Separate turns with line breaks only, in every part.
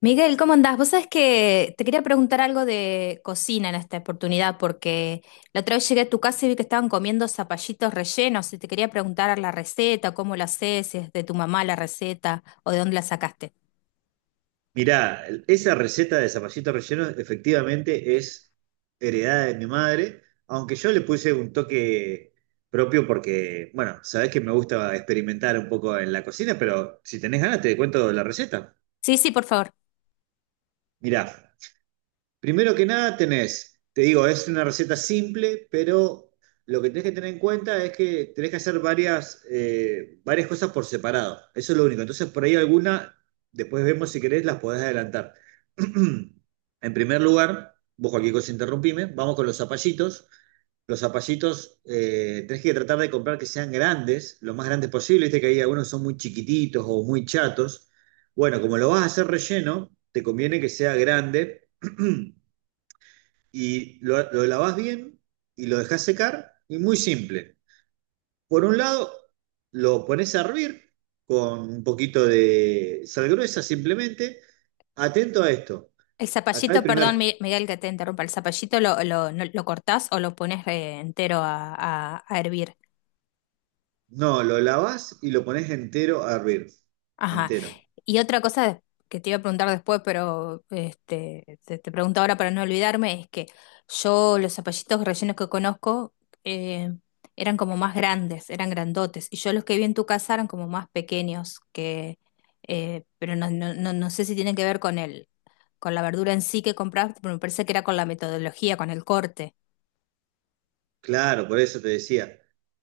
Miguel, ¿cómo andás? Vos sabés que te quería preguntar algo de cocina en esta oportunidad, porque la otra vez llegué a tu casa y vi que estaban comiendo zapallitos rellenos y te quería preguntar la receta, cómo la haces, si es de tu mamá la receta o de dónde la sacaste.
Mirá, esa receta de zapallito relleno efectivamente es heredada de mi madre, aunque yo le puse un toque propio porque, bueno, sabés que me gusta experimentar un poco en la cocina, pero si tenés ganas te cuento la receta.
Sí, sí, por favor.
Mirá. Primero que nada tenés, te digo, es una receta simple, pero lo que tenés que tener en cuenta es que tenés que hacer varias cosas por separado. Eso es lo único. Entonces, por ahí alguna, después vemos si querés, las podés adelantar. En primer lugar, vos cualquier cosa interrumpime, vamos con los zapallitos. Los zapallitos tenés que tratar de comprar que sean grandes, lo más grandes posible. Viste que ahí algunos son muy chiquititos o muy chatos. Bueno, como lo vas a hacer relleno, te conviene que sea grande. Y lo lavas bien y lo dejas secar. Y muy simple. Por un lado, lo pones a hervir con un poquito de sal gruesa simplemente. Atento a esto.
El
Acá el
zapallito, perdón,
primer,
Miguel, que te interrumpa. El zapallito lo, no- lo cortás o lo pones entero a hervir.
no, lo lavas y lo pones entero a hervir.
Ajá,
Entero.
y otra cosa que te iba a preguntar después, pero este, te pregunto ahora para no olvidarme, es que yo los zapallitos rellenos que conozco eh, eran como más grandes, eran grandotes, y yo los que vi en tu casa eran como más pequeños, que, pero no, no, no, no sé si tienen que ver con el, con la verdura en sí que compraste, pero me parece que era con la metodología, con el corte.
Claro, por eso te decía,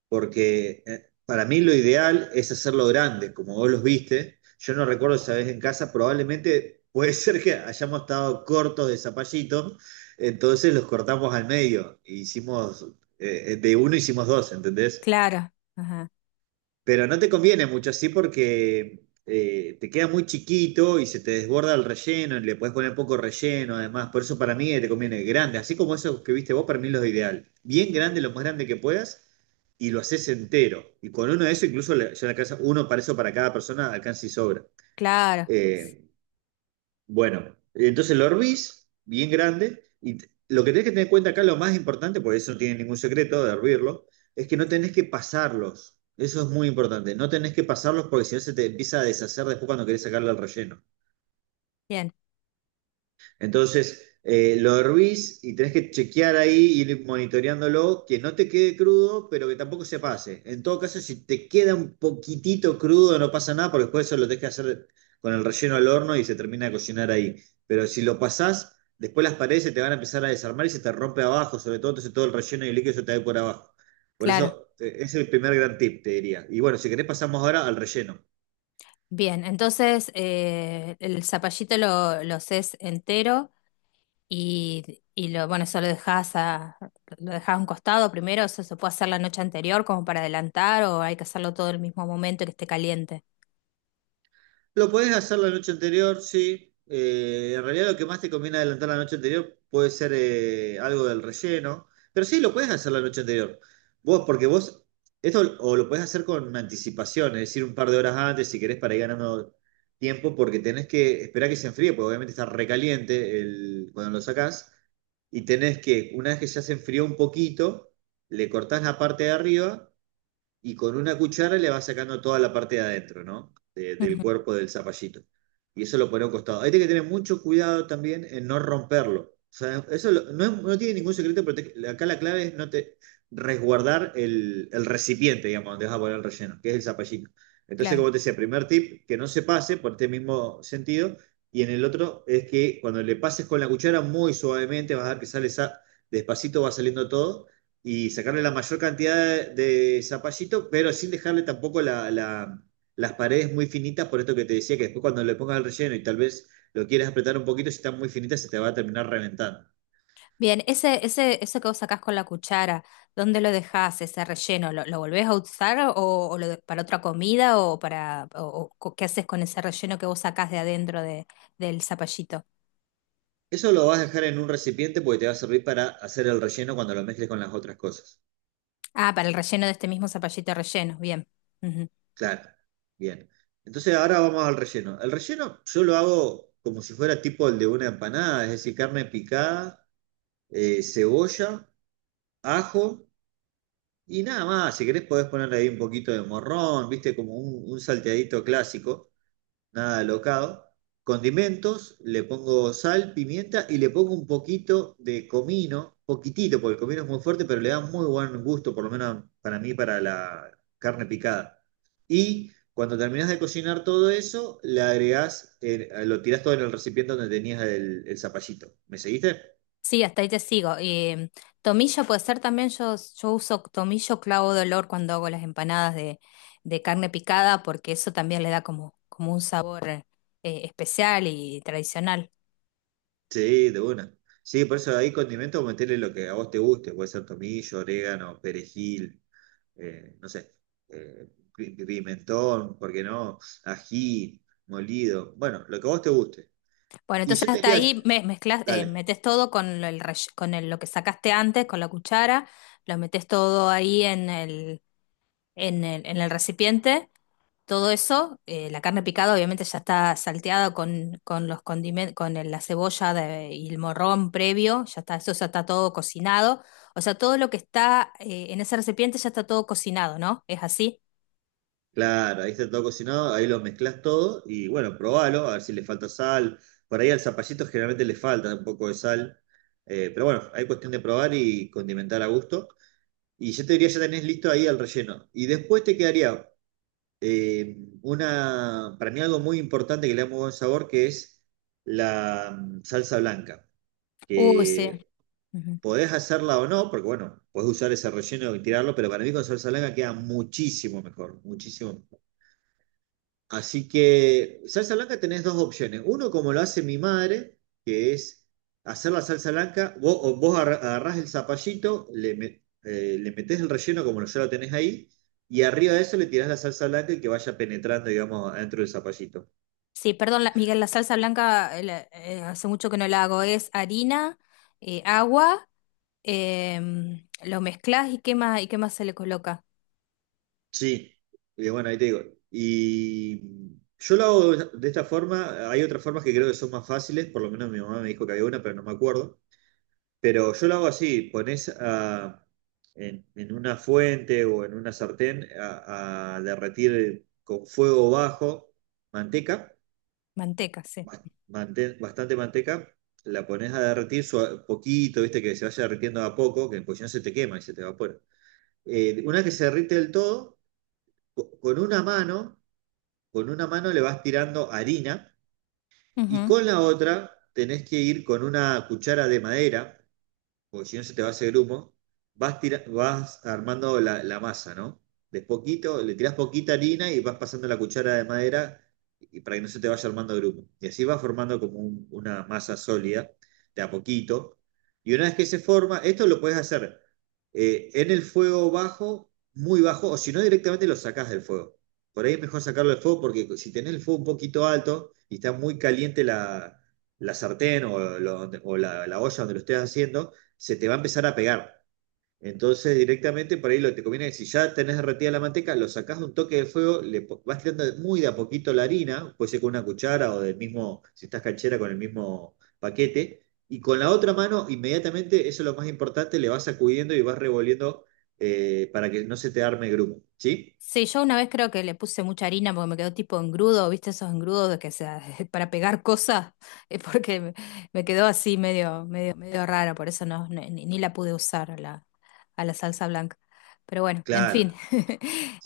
porque para mí lo ideal es hacerlo grande, como vos los viste. Yo no recuerdo esa vez en casa, probablemente puede ser que hayamos estado cortos de zapallito, entonces los cortamos al medio, e hicimos, de uno hicimos dos, ¿entendés?
Claro, ajá,
Pero no te conviene mucho así porque te queda muy chiquito y se te desborda el relleno, y le puedes poner poco relleno además. Por eso para mí te conviene grande, así como esos que viste vos, para mí los ideal. Bien grande, lo más grande que puedas, y lo haces entero. Y con uno de esos, incluso ya le alcanza uno para eso para cada persona, alcanza y sobra.
claro,
Eh, bueno, entonces lo hervís bien grande y lo que tenés que tener en cuenta acá, lo más importante, porque eso no tiene ningún secreto de hervirlo, es que no tenés que pasarlos. Eso es muy importante. No tenés que pasarlos porque si no se te empieza a deshacer después cuando querés sacarle el relleno.
bien,
Entonces, lo hervís y tenés que chequear ahí, ir monitoreándolo, que no te quede crudo, pero que tampoco se pase. En todo caso, si te queda un poquitito crudo, no pasa nada, porque después eso lo tenés que hacer con el relleno al horno y se termina de cocinar ahí. Pero si lo pasás, después las paredes se te van a empezar a desarmar y se te rompe abajo, sobre todo, entonces todo el relleno y el líquido se te va a ir por abajo. Por
claro.
eso, es el primer gran tip, te diría. Y bueno, si querés pasamos ahora al relleno.
Bien, entonces el zapallito lo haces entero. Y bueno, eso lo dejás a un costado primero, eso se puede hacer la noche anterior como para adelantar o hay que hacerlo todo el mismo momento que esté caliente.
Lo podés hacer la noche anterior, sí. En realidad lo que más te conviene adelantar la noche anterior puede ser algo del relleno, pero sí, lo podés hacer la noche anterior. Vos, porque vos, esto o lo podés hacer con anticipación, es decir, un par de horas antes si querés para ir ganando tiempo, porque tenés que esperar que se enfríe, porque obviamente está recaliente el, cuando lo sacás, y tenés que, una vez que ya se enfrió un poquito, le cortás la parte de arriba y con una cuchara le va sacando toda la parte de adentro, ¿no? De- del
Ujú,
cuerpo del zapallito. Y eso lo pone a un costado. Hay que tener mucho cuidado también en no romperlo. O sea, eso lo- no, es- no tiene ningún secreto, pero acá la clave es no te resguardar el recipiente, digamos, donde vas a poner el relleno, que es el zapallito. Entonces,
claro.
como te decía, primer tip, que no se pase por este mismo sentido. Y en el otro es que cuando le pases con la cuchara muy suavemente, vas a ver que despacito, va saliendo todo y sacarle la mayor cantidad de zapallito, pero sin dejarle tampoco las paredes muy finitas, por esto que te decía, que después cuando le pongas el relleno y tal vez lo quieras apretar un poquito, si están muy finitas se te va a terminar reventando.
Bien, ese, eso que vos sacás con la cuchara, ¿dónde lo dejás ese relleno? ¿Lo volvés a usar o para otra comida o qué haces con ese relleno que vos sacás de adentro del zapallito?
Eso lo vas a dejar en un recipiente porque te va a servir para hacer el relleno cuando lo mezcles con las otras cosas.
Ah, para el relleno de este mismo zapallito relleno, bien.
Claro, bien. Entonces ahora vamos al relleno. El relleno yo lo hago como si fuera tipo el de una empanada, es decir, carne picada, cebolla, ajo. Y nada más, si querés podés ponerle ahí un poquito de morrón, viste, como un salteadito clásico, nada locado. Condimentos, le pongo sal, pimienta y le pongo un poquito de comino, poquitito, porque el comino es muy fuerte, pero le da muy buen gusto, por lo menos para mí, para la carne picada. Y cuando terminás de cocinar todo eso, le agregás, lo tirás todo en el recipiente donde tenías el zapallito. ¿Me seguiste?
Sí, hasta ahí te sigo. Tomillo puede ser también, yo uso tomillo clavo de olor cuando hago las empanadas de carne picada, porque eso también le da como un sabor especial y tradicional.
Sí, de una. Sí, por eso ahí condimento meterle lo que a vos te guste, puede ser tomillo, orégano, perejil, no sé, eh, pi- pimentón, ¿por qué no? Ají, molido, bueno, lo que a vos te guste.
Bueno,
Y
entonces
yo te
hasta
diría,
ahí mezclas,
dale,
metes todo con, el, rell- con el- lo que sacaste antes, con la cuchara, lo metes todo ahí en el recipiente todo eso, la carne picada obviamente ya está salteada con los condimentos, la cebolla y el morrón previo, ya está, eso ya está todo cocinado. O sea, todo lo que está en ese recipiente ya está todo cocinado, ¿no? ¿Es así?
claro, ahí está todo cocinado, ahí lo mezclás todo y bueno, probalo, a ver si le falta sal. Por ahí al zapallito generalmente le falta un poco de sal, pero bueno, hay cuestión de probar y condimentar a gusto. Y yo te diría, ya tenés listo ahí el relleno. Y después te quedaría eh, una, para mí algo muy importante que le da muy buen sabor, que es la salsa blanca,
Uy, sí.
que
Ujú.
podés hacerla o no, porque bueno, podés usar ese relleno y tirarlo, pero para mí con salsa blanca queda muchísimo mejor, muchísimo. Así que salsa blanca tenés dos opciones. Uno, como lo hace mi madre, que es hacer la salsa blanca. Vos, o vos agarrás el zapallito, le metés el relleno como ya lo tenés ahí, y arriba de eso le tirás la salsa blanca y que vaya penetrando, digamos, adentro del zapallito.
Sí, perdón, Miguel, la salsa blanca hace mucho que no la hago. Es harina, agua, lo mezclas y qué más se le coloca.
Sí. Y bueno, ahí te digo. Y yo lo hago de esta forma. Hay otras formas que creo que son más fáciles, por lo menos mi mamá me dijo que había una, pero no me acuerdo. Pero yo lo hago así, en una fuente o en una sartén a derretir con fuego bajo manteca,
Manteca, sí.
bastante manteca, la pones a derretir poquito, viste que se vaya derritiendo a poco, que pues si no se te quema y se te evapora. Una vez que se derrite del todo, co- con una mano, con una mano le vas tirando harina y con la otra tenés que ir con una cuchara de madera porque si no se te va ese grumo, vas armando la masa, ¿no? De poquito, le tirás poquita harina y vas pasando la cuchara de madera y para que no se te vaya armando grumo. Y así vas formando como una masa sólida, de a poquito. Y una vez que se forma, esto lo puedes hacer en el fuego bajo, muy bajo, o si no directamente lo sacás del fuego. Por ahí es mejor sacarlo del fuego porque si tenés el fuego un poquito alto y está muy caliente la, la sartén o, o la la olla donde lo estés haciendo, se te va a empezar a pegar. Entonces, directamente por ahí lo que te conviene es si ya tenés derretida la manteca, lo sacás de un toque de fuego, vas tirando muy de a poquito la harina, puede ser con una cuchara o del mismo, si estás canchera, con el mismo paquete, y con la otra mano, inmediatamente, eso es lo más importante, le vas sacudiendo y vas revolviendo para que no se te arme grumo. ¿Sí?
Sí, yo una vez creo que le puse mucha harina porque me quedó tipo engrudo, ¿viste esos engrudos de que sea para pegar cosas? Es porque me quedó así medio rara, por eso no, ni la pude usar a la salsa blanca. Pero bueno, en
Claro.
fin.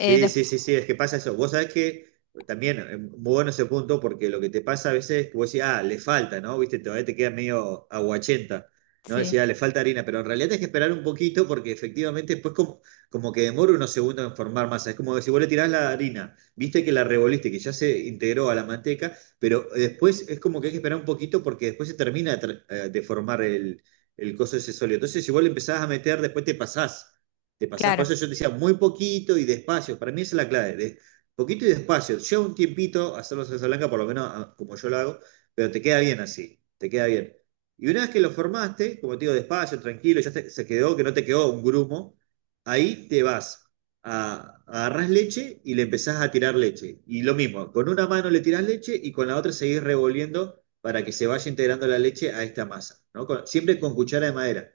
Eh, des-
sí, sí, sí, es que pasa eso. Vos sabés que muy bueno ese punto, porque lo que te pasa a veces es que vos decís, ah, le falta, ¿no? Viste, todavía te queda medio aguachenta, ¿no?
sí,
Decís, ah, le falta harina, pero en realidad tenés que esperar un poquito porque efectivamente como que demora unos segundos en formar masa. Es como que si vos le tirás la harina, viste que la revoliste, que ya se integró a la manteca, pero después es como que hay que esperar un poquito porque después se termina de formar el coso ese sólido. Entonces, si vos le empezás a meter, después te pasás. Te pasás, por
claro,
eso yo te decía muy poquito y despacio. Para mí esa es la clave, de poquito y despacio. Lleva un tiempito hacerlo salsa blanca, por lo menos ah, como yo lo hago, pero te queda bien así, te queda bien. Y una vez que lo formaste, como te digo, despacio, tranquilo, ya se quedó, que no te quedó un grumo, ahí te vas, a, agarrás leche y le empezás a tirar leche. Y lo mismo, con una mano le tirás leche y con la otra seguís revolviendo para que se vaya integrando la leche a esta masa, ¿no? Siempre con cuchara de madera.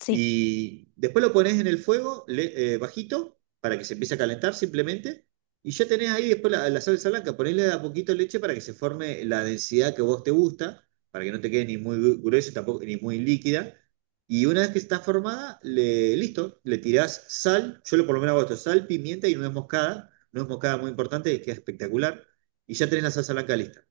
sí.
Y después lo pones en el fuego bajito para que se empiece a calentar simplemente. Y ya tenés ahí después la salsa blanca. Ponele de a poquito leche para que se forme la densidad que vos te gusta, para que no te quede ni muy gruesa tampoco, ni muy líquida. Y una vez que está formada, le, listo, le tirás sal. Yo lo por lo menos hago esto: sal, pimienta y nuez moscada. Nuez moscada muy importante, queda espectacular. Y ya tenés la salsa blanca lista.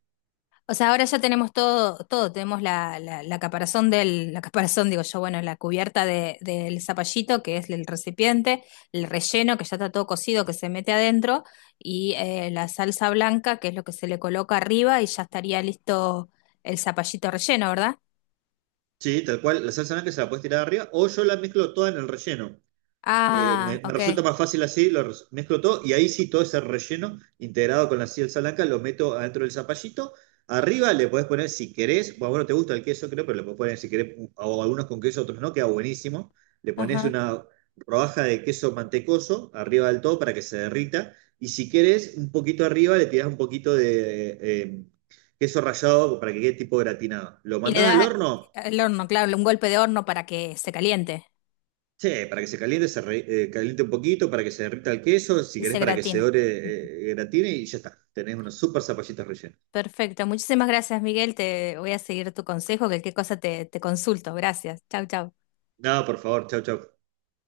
O sea, ahora ya tenemos todo, todo, tenemos la caparazón del, la caparazón, digo yo, bueno, la cubierta del zapallito, que es el recipiente, el relleno, que ya está todo cocido, que se mete adentro, y la salsa blanca, que es lo que se le coloca arriba, y ya estaría listo el zapallito relleno, ¿verdad?
Sí, tal cual, la salsa blanca se la puedes tirar arriba o yo la mezclo toda en el relleno.
Ah,
Me
ok,
resulta más fácil así, mezclo todo y ahí sí todo ese relleno integrado con la salsa blanca lo meto adentro del zapallito. Arriba le podés poner si querés, bueno, no te gusta el queso, creo, pero le podés poner si querés, o algunos con queso, otros no, queda buenísimo. Le pones
ajá.
una rodaja de queso mantecoso arriba del todo para que se derrita. Y si querés, un poquito arriba le tirás un poquito de queso rallado para que quede tipo gratinado. Lo
Y le
mandás al
da
horno.
el horno, claro, un golpe de horno para que se caliente
Sí, para que se caliente, caliente un poquito, para que se derrita el queso, si
y
querés
se
para que se
gratine.
ore, gratine y ya está. Tenés unos super zapallitos rellenos.
Perfecto. Muchísimas gracias, Miguel. Te voy a seguir tu consejo, que qué cosa te consulto. Gracias. Chau, chau.
No, por favor, chau, chau.